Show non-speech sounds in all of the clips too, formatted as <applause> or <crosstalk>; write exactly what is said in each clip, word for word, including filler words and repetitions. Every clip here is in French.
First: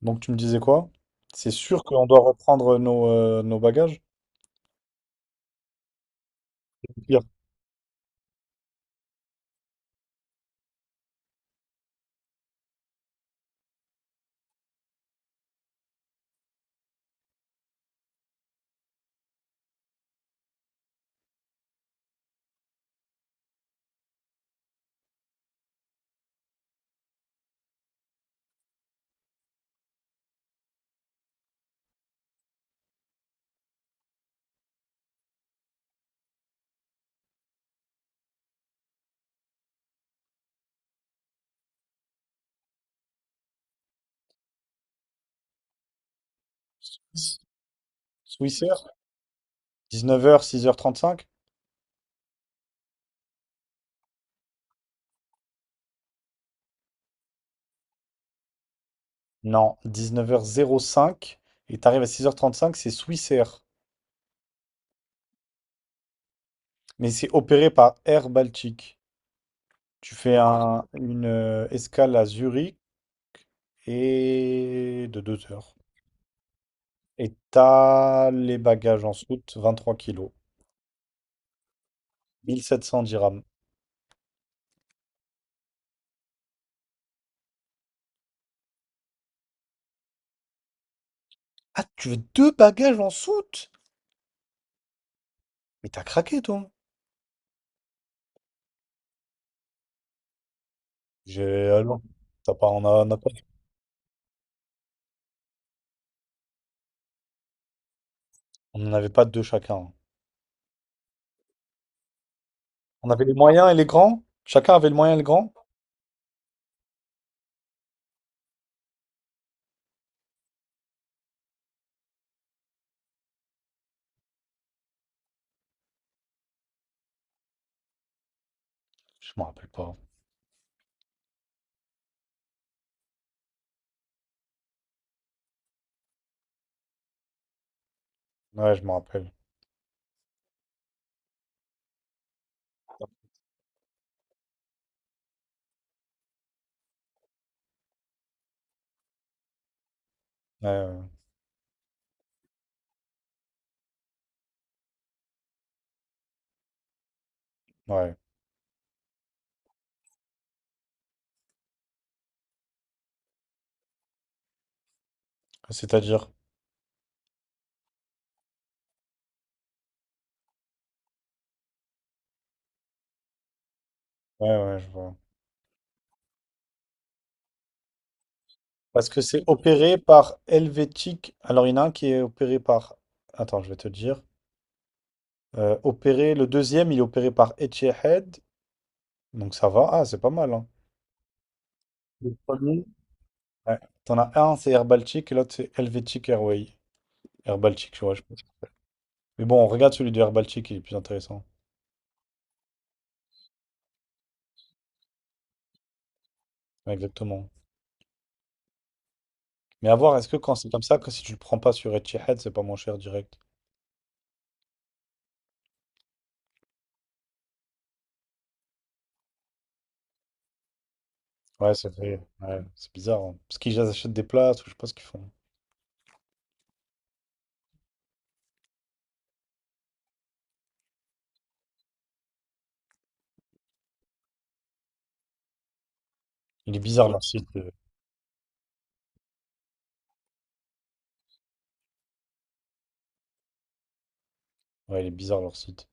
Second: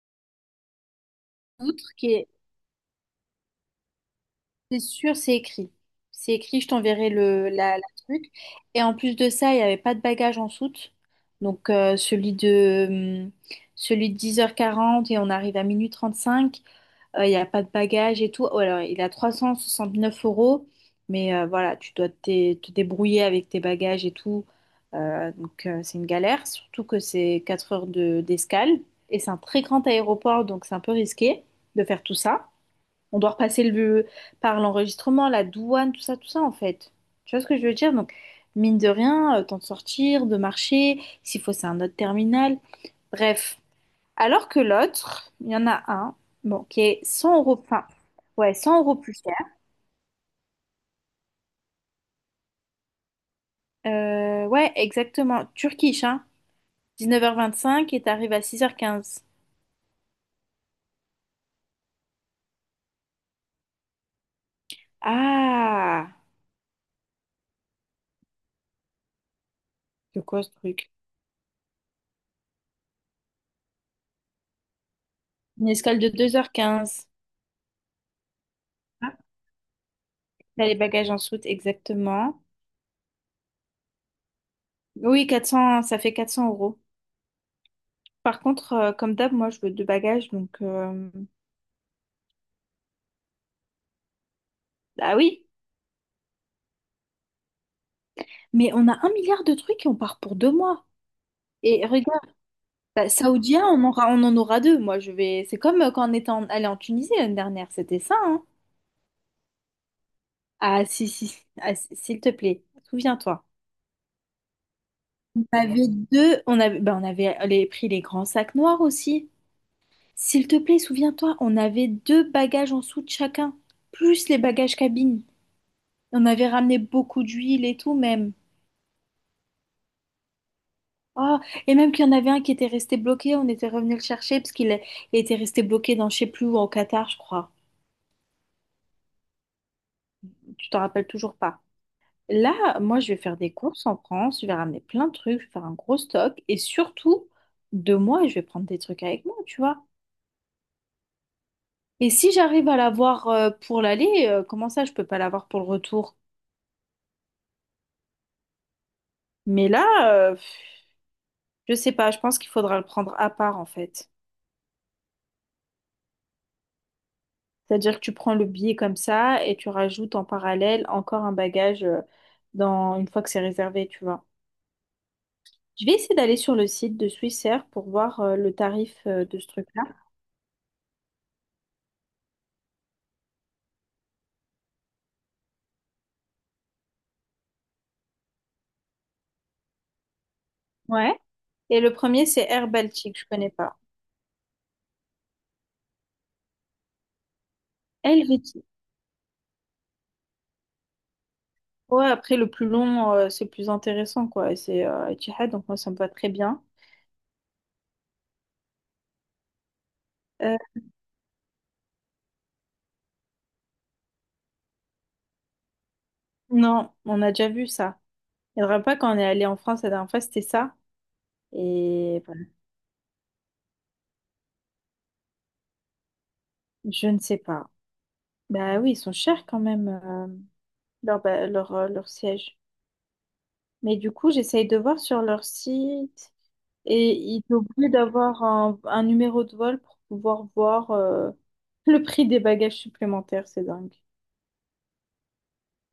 Donc tu me disais quoi? C'est sûr Outre qu'on qui doit est, reprendre nos, euh, nos bagages? c'est sûr, c'est écrit. C'est écrit, je t'enverrai Pire. le la, la truc. Et en plus de ça, il n'y avait pas de bagage en soute. Donc euh, celui de hum, celui de dix heures quarante et on arrive à minuit trente-cinq. Euh, il n'y a pas de bagage et tout. Oh, alors, il a trois cent soixante-neuf euros. Mais euh, voilà, tu dois te, te débrouiller avec tes bagages et tout. Euh, donc euh, c'est une galère, surtout que c'est quatre heures de- d'escale. Et c'est un très grand aéroport, donc c'est un peu risqué de faire tout ça. On doit repasser le, par l'enregistrement, la douane, tout ça, tout ça, en fait. Tu vois ce que je veux dire? Donc, mine de rien, euh, temps de sortir, de marcher, s'il faut, c'est un autre terminal. Bref. Alors que l'autre, il y en a un, bon, qui est cent euros, enfin, ouais, Swissair, cent euros plus cher. dix-neuf heures h six six heures trente-cinq? Euh, ouais, exactement. Turkish, hein. Dix-neuf heures vingt-cinq et t'arrives à six heures quinze. Non, dix-neuf heures zéro cinq. Et t'arrives à six heures trente-cinq, c'est Swissair. Ah, Mais c'est opéré par Air Baltique. Tu c'est fais quoi ce un- truc? une euh, escale à Zurich et de deux Une heures. escale de deux heures quinze. Et t'as les bagages en Ah, soute, vingt-trois kilos, t'as les bagages en soute, exactement. 1700 dirhams. Oui, quatre cents, ça fait quatre cents euros. Par contre, euh, comme d'hab, moi, je veux deux bagages, donc... euh, Ah, tu veux deux bagages en soute? Ah oui, Mais t'as craqué, toi. mais on a un milliard de trucs et on part pour deux mois. J'ai Et alors, regarde, t'as pas, on a, bah, on a pas. Saoudien, on aura, on en aura deux. Moi, je vais... C'est comme euh, quand on était en- allé en Tunisie l'année dernière, c'était ça, hein? On n'en avait pas deux chacun. Ah, si, si, si, ah, si- s'il te plaît, On avait les souviens-toi. moyens et les grands? Chacun avait le moyen et le On grand? avait deux... On avait, bah, on avait les- pris les grands sacs noirs aussi. S'il te plaît, souviens-toi, on avait deux bagages en dessous de chacun, plus les bagages cabine. On avait ramené beaucoup d'huile et tout, même. Je me rappelle pas. Ah, et même qu'il y en avait un qui était resté bloqué, on était revenu le chercher parce qu'il est- il était resté bloqué dans je sais plus où, au Qatar, je crois. Ouais, je me rappelle. Tu t'en rappelles toujours pas. Là, moi, je vais faire des courses en France, je vais ramener plein de trucs, je vais faire un gros stock et surtout, de moi, je vais prendre des trucs avec moi, tu vois. Ouais, Et si j'arrive à l'avoir euh, pour l'aller, euh, comment ça, je peux pas l'avoir pour le retour? ouais, ouais. Mais là, euh, pff, je sais pas, je pense qu'il faudra le prendre à part en fait. C'est-à-dire? C'est-à-dire que tu prends le billet comme ça et tu rajoutes en parallèle encore un bagage euh, dans une fois que c'est réservé, tu vois. Ouais, ouais, je vois. Je vais essayer d'aller sur le site de Swissair pour voir euh, le tarif Parce que euh, de c'est ce truc-là. opéré par Helvétique. Alors, il y en a un qui est opéré par. Attends, je vais te dire. Euh, opéré, le deuxième, il est opéré par Etihad. Donc, ça va. Ah, c'est pas mal, hein. Ouais. Et le premier, Le c'est Air premier. Baltic, je connais pas. Ouais. T'en as un, c'est Air Baltic, et l'autre, c'est Helvetic Airway. Air Baltic, je vois, je pense. Helvétie. Mais bon, on regarde celui de Air Baltic, il est plus intéressant. Ouais, après le plus long, euh, c'est le plus intéressant, quoi. Et c'est euh, Etihad, donc moi ça me va très bien. Ouais, exactement. Mais à voir, est-ce que quand Euh, c'est comme ça, que si tu le prends pas sur Etihad, c'est pas moins cher direct? non, on a déjà vu ça. Il ne faudra pas quand on est allé en France la dernière fois, c'était ça. Ouais, c'est vrai. Et voilà. Ouais, c'est bizarre. Hein. Parce qu'ils achètent des places, ou je sais pas ce qu'ils font. Je ne sais pas. Bah oui, ils sont chers quand même. euh. leur, ba- leur, euh, leur siège. Mais du coup, j'essaye de voir sur leur site Il est bizarre et leur ils site. euh. t'obligent d'avoir un, un numéro de vol pour pouvoir voir euh, le prix des bagages supplémentaires. C'est dingue. Ouais, il est bizarre leur site.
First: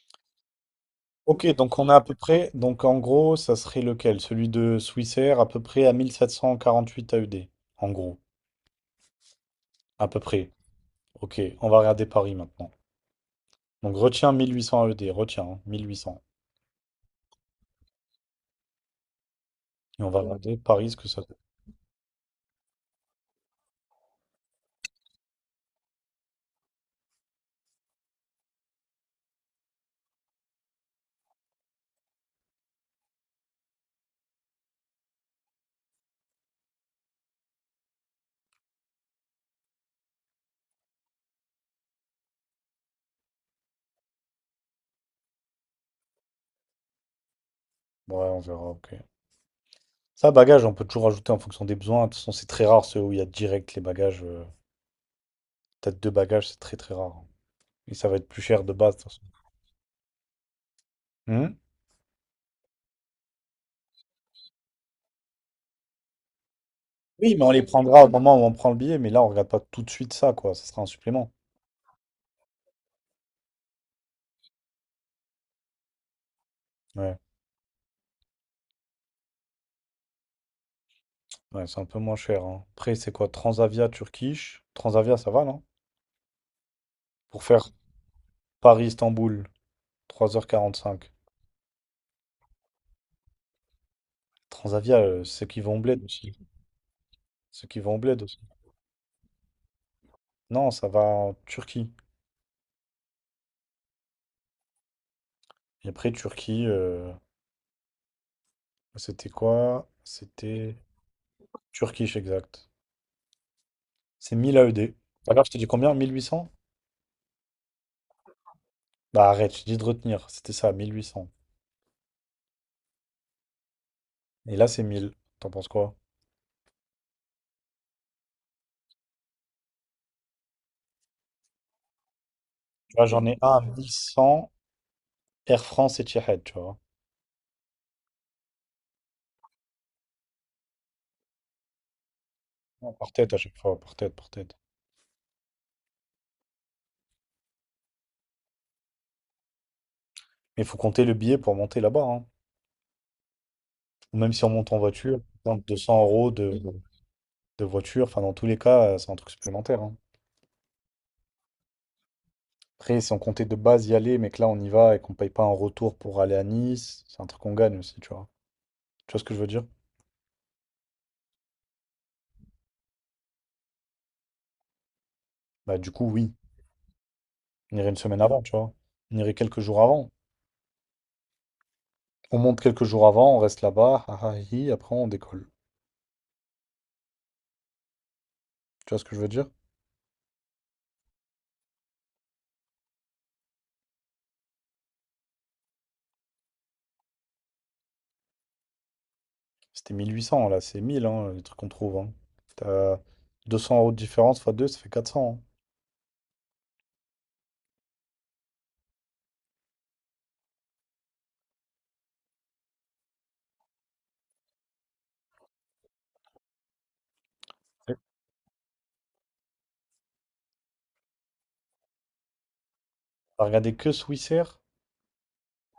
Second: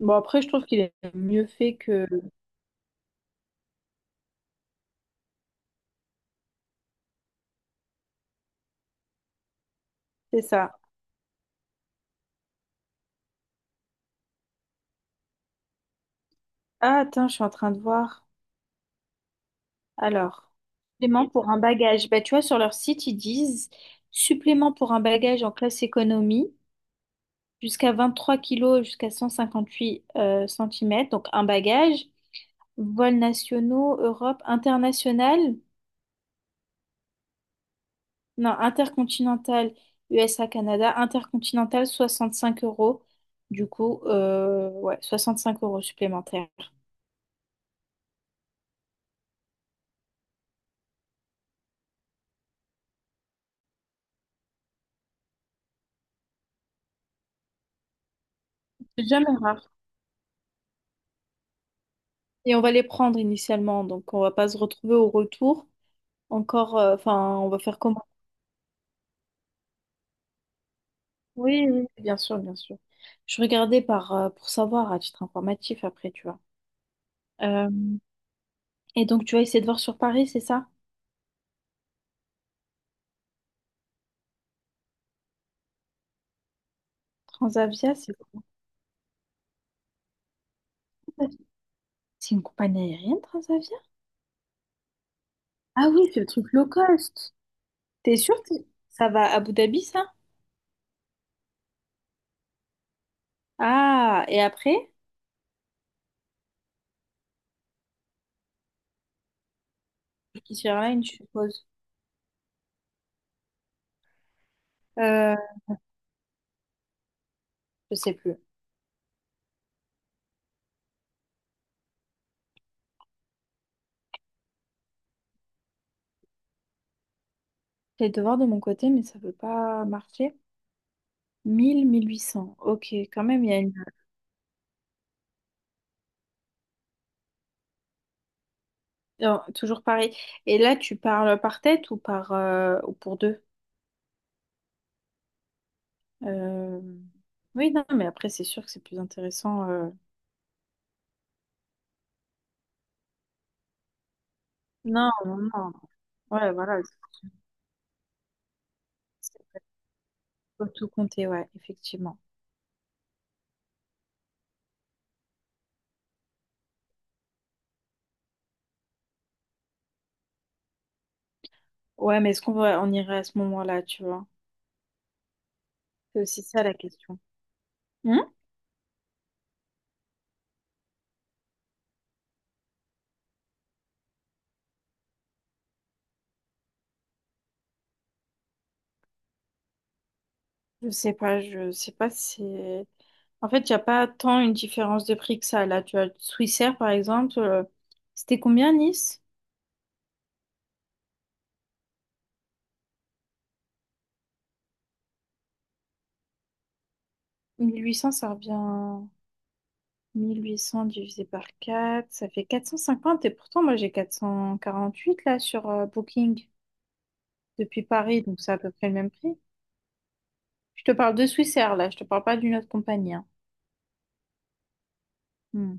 Bon, après, je trouve qu'il est Ok, mieux fait donc on a à que... peu près. Donc en gros, ça serait lequel? Celui de Swissair, à peu près à mille sept cent quarante-huit A E D. En gros. À peu C'est près. ça. Ok, on va regarder Paris maintenant. Donc retiens mille huit cents A E D, retiens, hein, mille huit cents. Ah, attends, je suis en train de voir. Et on va Alors, regarder Paris ce que ça supplément donne. pour un bagage. Bah, tu vois, sur leur site, ils disent supplément pour un bagage en classe économie jusqu'à vingt trois kilos, jusqu'à cent cinquante huit centimètres. Donc, un bagage. Vols nationaux, Europe, international, non, intercontinental, U S A, Canada, intercontinental, soixante cinq euros. Du coup, euh, ouais, cinq euros supplémentaires. Ouais, on verra, ok. Ça, bagage, on peut toujours ajouter en fonction des besoins. De toute façon, c'est très rare ceux où il y a direct les bagages. euh, T'as deux bagages, c'est très très rare. Et ça va être plus cher de base. De C'est toute façon. jamais rare. Hmm. Et on va les prendre initialement, donc on va pas se retrouver au retour. Encore, euh, Oui, enfin, mais on on va les faire prendra comment? au moment où on prend le billet, mais là, on regarde pas tout de suite ça, quoi. Ça sera un supplément. Oui, oui, bien sûr, bien sûr. Je regardais par, euh, pour savoir à titre informatif après, tu vois. Ouais, Euh, et donc, tu vas essayer de voir sur Paris, c'est ça? ouais, c'est un peu moins cher, hein. Après, c'est quoi? Transavia, Turkish. Transavia, ça va, non? Pour faire Transavia, c'est Paris Istanbul trois heures quarante-cinq. c'est une compagnie aérienne, Transavia? Transavia, euh, ceux qui vont au Ah bled oui, c'est le aussi. truc low cost. Ceux qui vont au T'es bled aussi. sûr que ça va à Abu Dhabi, ça? Non, ça va en Turquie. Ah, et après? Et après, Turquie, euh, c'était quoi? Qui C'était Airlines, je suppose. Turkish, exact. C'est mille A E D. Euh, Alors, je t'ai dit combien? Mille huit cents. je sais plus. Bah arrête, je dis de retenir. C'était ça, mille huit cents. Et là, c'est mille. T'en penses quoi? J'ai de voir de mon côté, mais ça veut pas marcher. Mille, mille huit cents. Ok, Tu vois, quand j'en ai même, un il y a à une... mille cent. Air France et Etihad, tu vois. Non, toujours pareil. Et là, tu parles par tête ou par euh, ou Par pour tête à deux? chaque fois, par tête, par tête. Euh, Oui, non, mais après, c'est sûr que c'est plus intéressant. euh, Mais il faut compter le billet pour monter là-bas. Hein. Ou même si on monte en Non, voiture, non, donc non. deux cents euros Ouais, de, voilà. de voiture. Enfin, dans tous les cas, euh, c'est un truc C'est- supplémentaire. Hein. Faut tout compter, ouais, effectivement. Après, si on comptait de base y aller, mais que là, on y va et qu'on paye pas un retour pour aller à Nice, c'est un truc qu'on gagne aussi, tu vois. Tu vois ce que je veux dire? Ouais, mais est-ce qu'on va... on irait à ce moment-là, tu vois? Bah du coup, C'est oui. aussi ça la question. On irait une Hmm. semaine avant, tu vois. On irait quelques jours avant. On monte quelques jours avant, on reste là-bas, ah ah, hi, après on décolle. Tu vois ce que je veux dire? Je sais pas, je sais pas si c'est... En fait, il n'y a pas tant une différence de prix que ça. Là, tu as Swissair, par exemple, euh, c'était combien Nice? C'était mille huit cents, là, c'est mille, hein, les trucs qu'on trouve. Hein. T'as deux cents euros de différence fois deux, ça fait quatre cents. Mille huit cents ça revient... Mille huit cents divisé par quatre ça fait quatre cent cinquante. Et pourtant, moi, j'ai quatre cent quarante-huit là sur euh, Booking depuis Hein. Ouais. Paris, donc c'est à peu près le même prix. Je te parle de Swissair, là, je te parle pas d'une autre compagnie. Hein. T'as regardé que Swissair? Hmm.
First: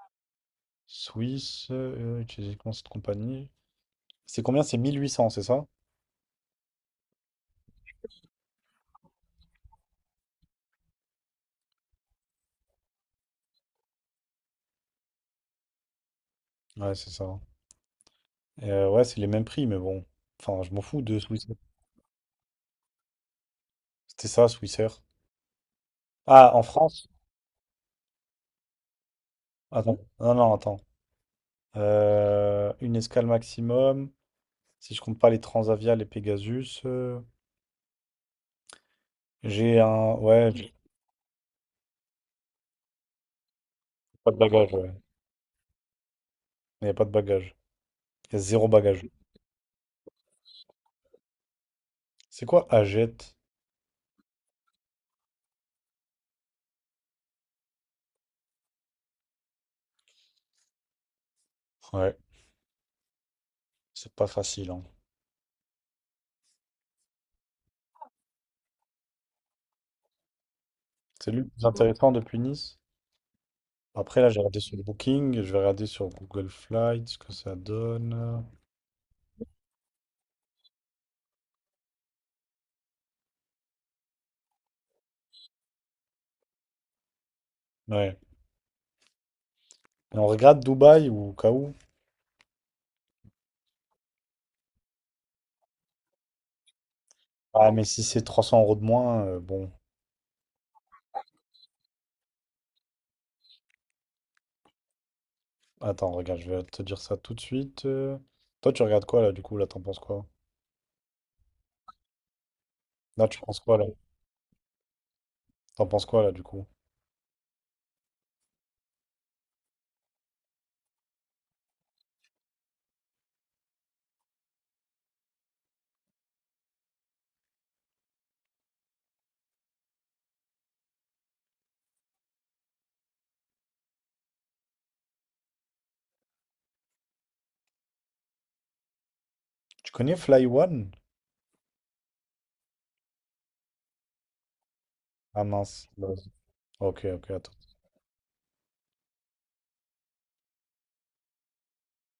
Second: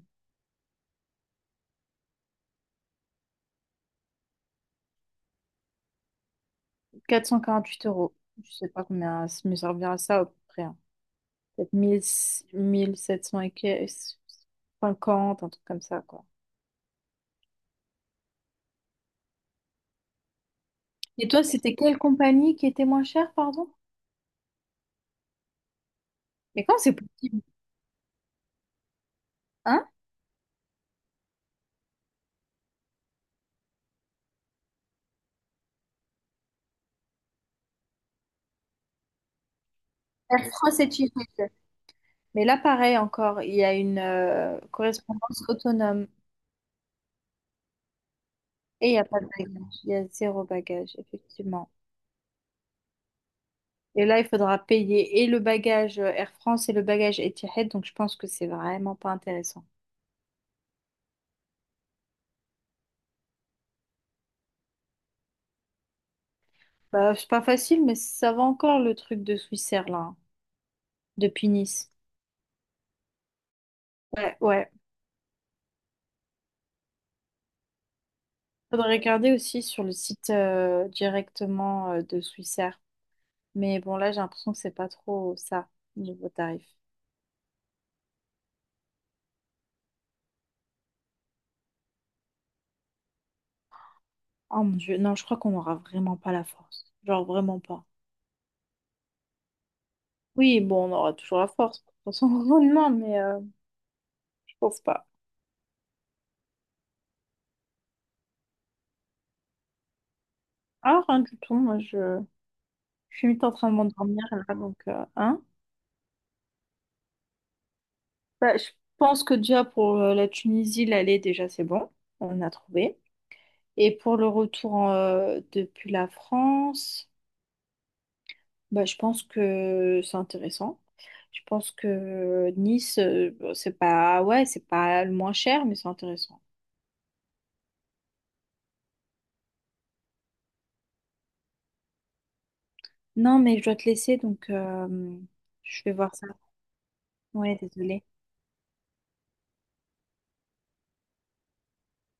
Swiss, euh, utiliser comment cette compagnie? C'est combien? C'est mille huit cents, c'est ça? Huit euros. Je sais pas combien ça me servira ça à peu près. Hein. Peut-être mille mille sept cents et que- cinquante, un truc comme ça, quoi. Ouais, c'est ça. Hein. Et, euh, ouais, c'est les mêmes prix, mais bon. Enfin, je m'en fous de Et toi, Swissair. c'était quelle compagnie qui était moins chère, pardon? C'était ça, Swissair. Ah, en Mais comment c'est France? possible? Hein? Attends, non, non, attends. Euh, une escale maximum, si je compte pas les Transavia, les Pegasus. euh, J'ai un. Ouais, Air j'ai France et Etihad. Mais là, pareil encore, il y a une pas de euh, bagage, ouais. correspondance autonome Il n'y a pas de bagage. Il y a zéro et il n'y bagage. a pas de bagage. Il y a zéro bagage, effectivement. C'est quoi Agette? Et là, il faudra payer et le bagage euh, Air France et le bagage Etihad, donc je pense que c'est vraiment pas intéressant. Ouais, c'est pas facile, hein. Bah, c'est pas facile, mais ça va encore le truc de Swissair, là, hein, C'est lui le depuis plus Nice. intéressant depuis Nice. Après, là, Ouais, j'ai regardé ouais. sur Booking, je vais regarder sur Google Flights ce que ça donne. Faudrait regarder aussi sur le site euh, directement euh, de Swissair. Mais bon, là, j'ai l'impression que c'est pas trop ça, niveau tarif. Ouais. Et on regarde Dubaï ou au cas où? Oh mon Dieu, non, je crois qu'on n'aura vraiment pas la force. Genre, vraiment Ah, mais pas. si c'est trois cents euros de moins, euh, bon. Oui, bon, on aura toujours la force, de toute façon, <laughs> non, mais euh, je pense pas. Attends, regarde, je vais te dire ça tout de suite. euh. Toi, tu regardes quoi, là, du coup? Là, t'en penses quoi? Ah, rien du tout, moi, je, je Là, suis tu vite en penses train de quoi, là? m'endormir, là, donc, euh, hein. T'en penses quoi, là, du coup? Bah, je pense que déjà, pour euh, la Tunisie, l'aller, déjà, c'est bon. On a trouvé. Et pour le retour en, euh, depuis la France... Bah, je pense que c'est intéressant. Je pense que Nice, euh, bon, c'est pas, ouais, c'est pas le moins cher, mais c'est intéressant. Tu connais Fly One? Non, mais je dois te laisser, donc euh, Ah je mince. vais voir ça. Ok, ok, attends. Ouais, désolée.